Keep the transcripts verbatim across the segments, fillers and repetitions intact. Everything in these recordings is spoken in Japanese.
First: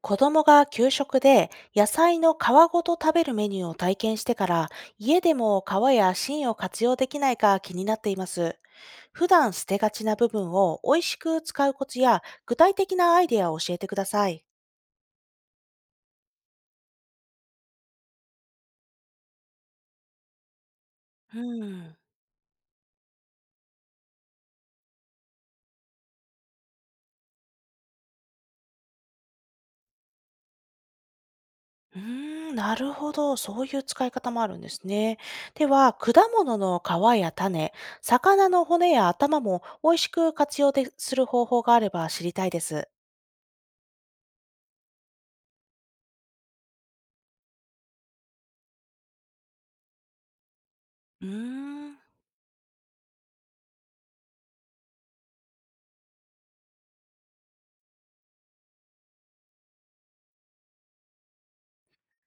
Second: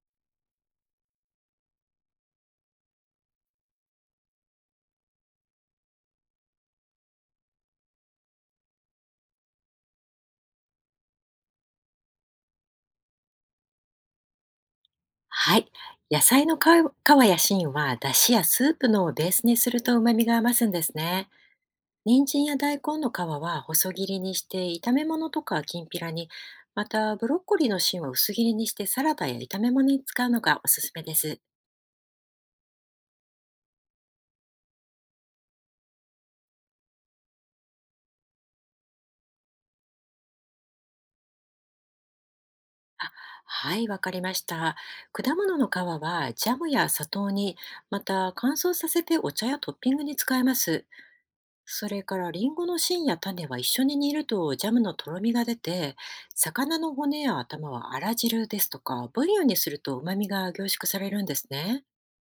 子供が給食で野菜の皮ごと食べるメニューを体験してから家でも皮や芯を活用できないか気になっています。普段捨てがちな部分を美味しく使うコツや具体的なアイデアを教えてください。はい。野菜の皮皮や芯は、出汁やスープのをベースにすると旨味が増すんですね。うん。人参や大根の皮は細切りにして、炒め物とかきんぴらに、また、ブロッコリーの芯は薄切りにして、サラダや炒め物に使うのがおすすめです。うーん、なるほど。そういう使い方もあるんですね。では、果物の皮や種、魚の骨や頭も美味しく活用でする方法があれば知りたいです。はい、わかりました。果物の皮は、ジャムや砂糖に、また乾燥させてお茶やトッピングに使えます。うーそれん。からリンゴの芯や種は一緒に煮るとジャムのとろみが出て、魚の骨や頭はあら汁ですとか、ブリオンにすると旨味が凝縮されるんですね。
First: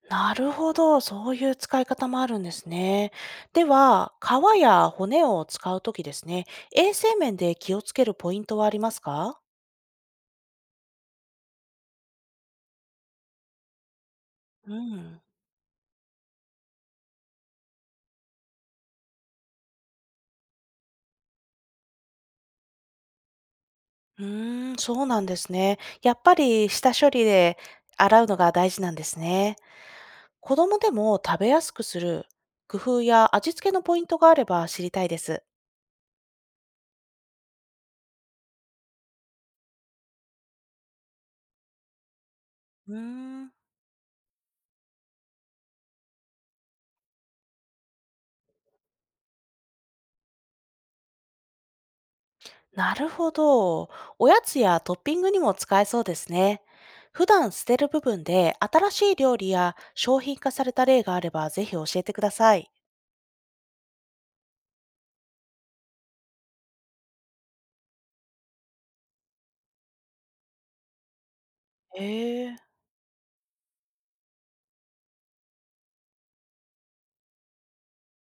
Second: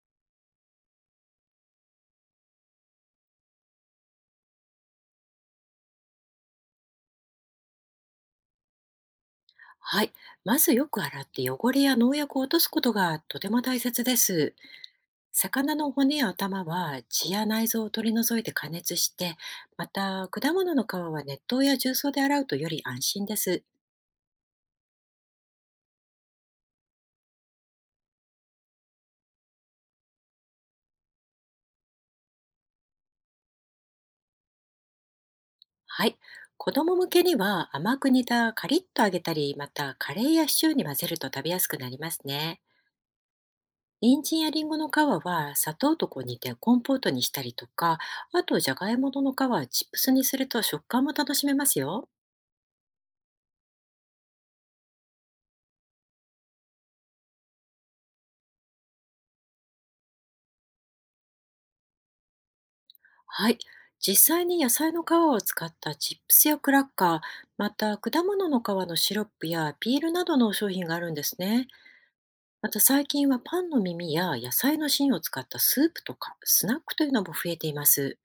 なるほど、そういう使い方もあるんですね。では、皮や骨を使うときですね、衛生面で気をつけるポイントはありますか？はい。まずよく洗って汚れや農薬を落とすことがとても大切です。うん。魚の骨や頭は血や内臓を取り除いて加熱して、また果物の皮は熱湯や重曹で洗うとより安心です。うーん、そうなんですね。やっぱり下処理で洗うのが大事なんですね。子供でも食べやすくする工夫や味付けのポイントがあれば知りたいです。はい。子供向けには甘く煮たカリッと揚げたり、またカレーやシチューに混ぜると食べやすくなりますね。うーん。人参やリンゴの皮は砂糖とこう煮てコンポートにしたりとか、あとじゃがいもの皮はチップスにすると食感も楽しめますよ。なるほど。おやつやトッピングにも使えそうですね。普段捨てる部分で新しい料理や商品化された例があればぜひ教えてください。はい。実際に野菜の皮を使ったチップスやクラッカー、また果物の皮のシロップやピールなどの商品があるんですね。へえ。また最近はパンの耳や野菜の芯を使ったスープとかスナックというのも増えています。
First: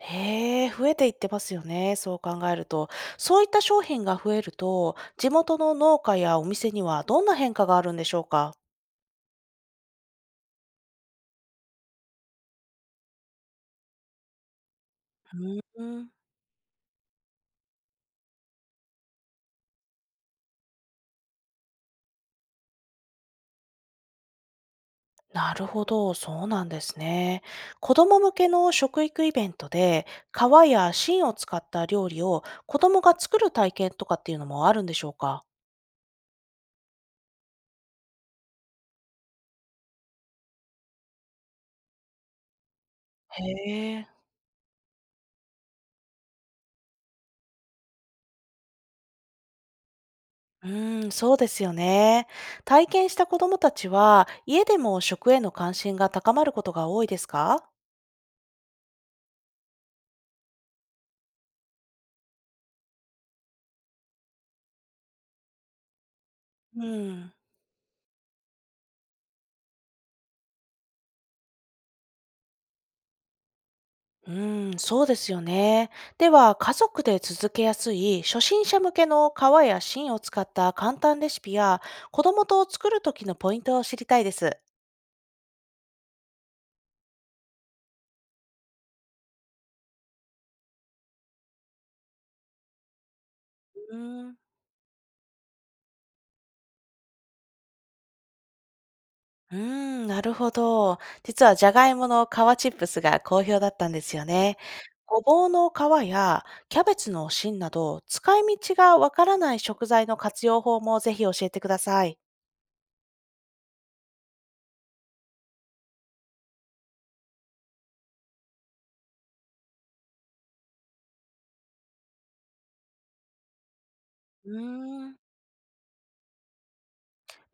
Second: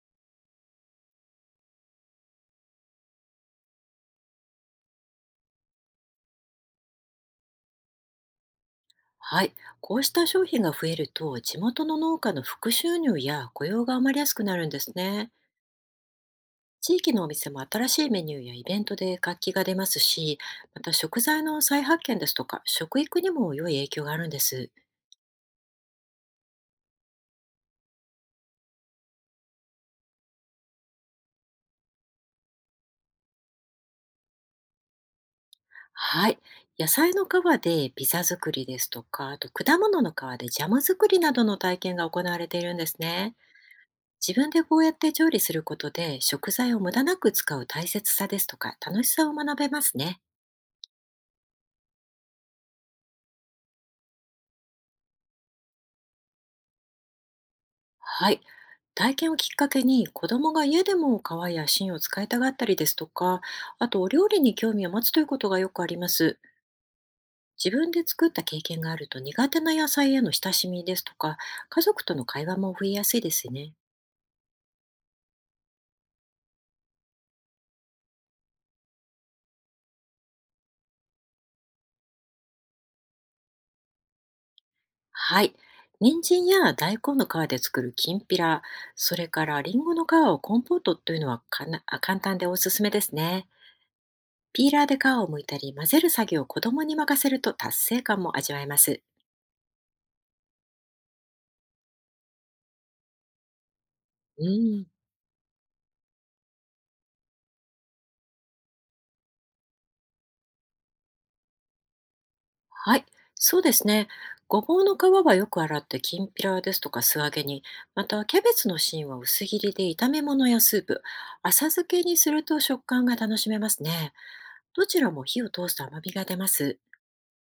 へえ、増えていってますよね。そう考えると、そういった商品が増えると、地元の農家やお店にはどんな変化があるんでしょうか？はい、こうした商品が増えると地元の農家の副収入や雇用が生まれやすくなるんですね。うーん。地域のお店も新しいメニューやイベントで活気が出ますし、また食材の再発見ですとか食育にも良い影響があるんです。なるほど、そうなんですね。子供向けの食育イベントで、皮や芯を使った料理を子供が作る体験とかっていうのもあるんでしょうか？はい、野菜の皮でピザ作りですとか、あと果物の皮でジャム作りなどの体験が行われているんですね。へえ。自分でこうやって調理することで食材を無駄なく使う大切さですとか楽しさを学べますね。うーん、そうですよね。体験した子供たちは、家でも食への関心が高まることが多いですか？はい。体験をきっかけに子供が家でも皮や芯を使いたがったりですとか、あとお料理に興味を持つということがよくあります。うん。自分で作った経験があると苦手な野菜への親しみですとか、家族との会話も増えやすいですね。うーん、そうですよね。では、家族で続けやすい初心者向けの皮や芯を使った簡単レシピや、子供と作る時のポイントを知りたいです。はい。人参や大根の皮で作るきんぴら、それからりんごの皮をコンポートというのはかなあ簡単でおすすめですね。うーん。ピーラーで皮を剥いたり混ぜる作業を子供に任せると達成感も味わえます。うーん、なるほど。実はじゃがいもの皮チップスが好評だったんですようね。ん。ごぼうの皮やキャベツの芯など、使い道がわからない食材の活用法もぜひ教えてください。はい、そうですね。ごぼうの皮はよく洗ってきんぴらですとか素揚げに、またキャベツの芯は薄切りで炒め物やスープ、浅漬けにすると食感が楽しめますね。うどちーらん。も火を通すと甘みが出ます。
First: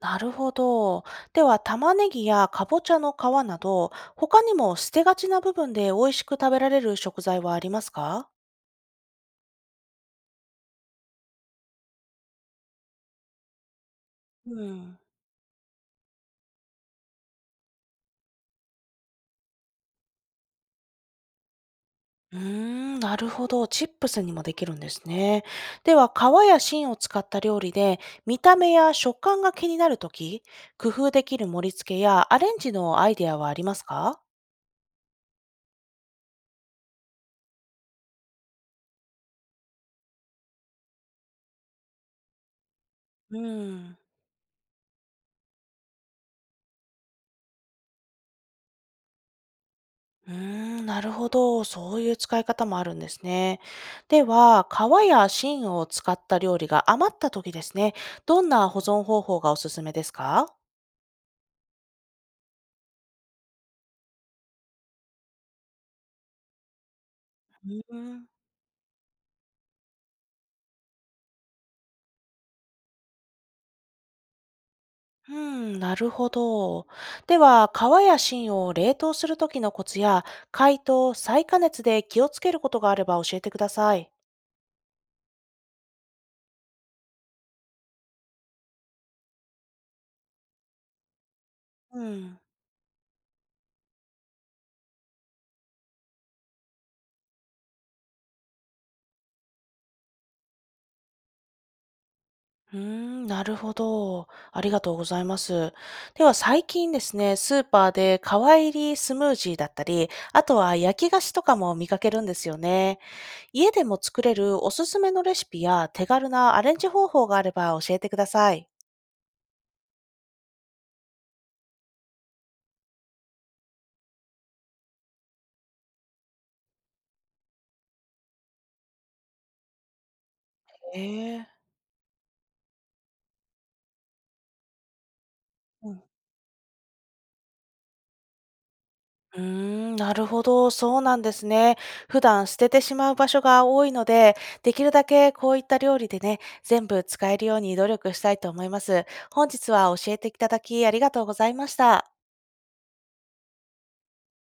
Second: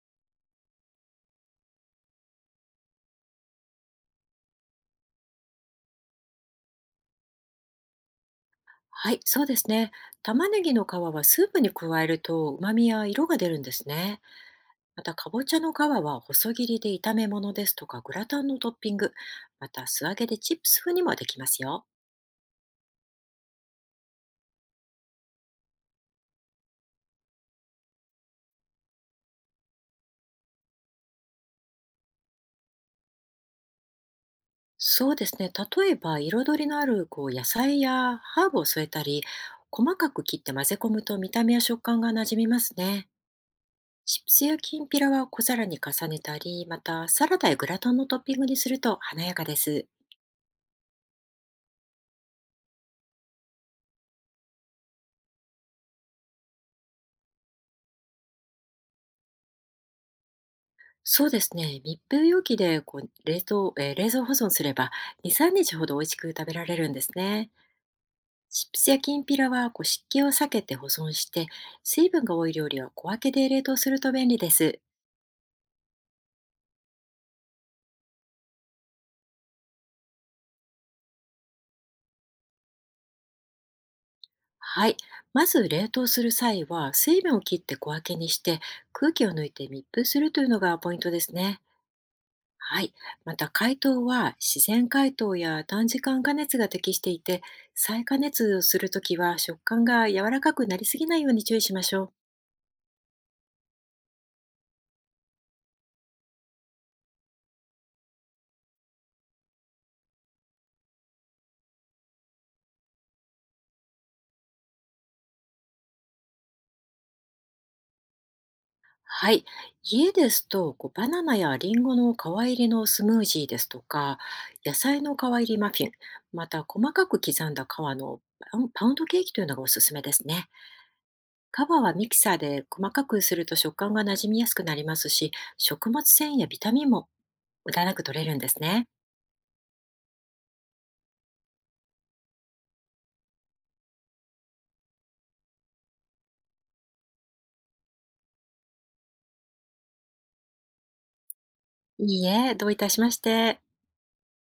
なるほど。では、玉ねぎやかぼちゃの皮など、他にも捨てがちな部分で美味しく食べられる食材はありますか？はい、そうですね。玉ねぎの皮はスープに加えると旨味や色が出るんですね。うん。またかぼちゃの皮は細切りで炒め物ですとかグラタンのトッピング、また素揚げでチップス風にもできますよ。うーん、なるほど。チップスにもできるんですね。では、皮や芯を使った料理で、見た目や食感が気になるとき、工夫できる盛り付けやアレンジのアイデアはありますか？そうですね。例えば、彩りのあるこう野菜やハーブを添えたり、細かく切って混ぜ込むと見た目や食感が馴染みますね。うん。チップスやきんぴらは小皿に重ねたり、またサラダやグラタンのトッピングにすると華やかです。うーん、なるほど。そういう使い方もあるんですね。では、皮や芯を使った料理が余ったときですね、どんな保存方法がおすすめですか？そうですね。密封容器でこう冷凍、えー冷蔵保存すればに、さんにちほど美味しく食べられるんですね。うん。チップスやきんぴらはこう湿気を避けて保存して、水分が多い料理は小分けで冷凍すると便利です。うん、なるほど。では、皮や芯を冷凍するときのコツや、解凍、再加熱で気をつけることがあれば教えてください。はい。まず冷凍する際は水分を切って小分けにして空気を抜いて密封するというのがポイントですね。うん。はい。また解凍は自然解凍や短時間加熱が適していて、再加熱をするときは食感が柔らかくなりすぎないように注意しましょう。うーん、なるほど。ありがとうございます。では、最近ですね、スーパーで皮入りスムージーだったり、あとは焼き菓子とかも見かけるんですよね。家でも作れるおすすめのレシピや手軽なアレンジ方法があれば教えてください。はい。家ですとこうバナナやリンゴの皮入りのスムージーですとか、野菜の皮入りマフィン、また細かく刻んだ皮のパンパウンドケーキというのがおすすめですね。ええ。カバはミキサーで細かくすると食感が馴染みやすくなりますし、食物繊維やビタミンも無駄なく取れるんですね。うーん、なるほど、そうなんですね。普段捨ててしまう場所が多いので、できるだけこういった料理でね、全部使えるように努力したいと思います。本日は教えていただきありがとうございました。いいえ、どういたしまして。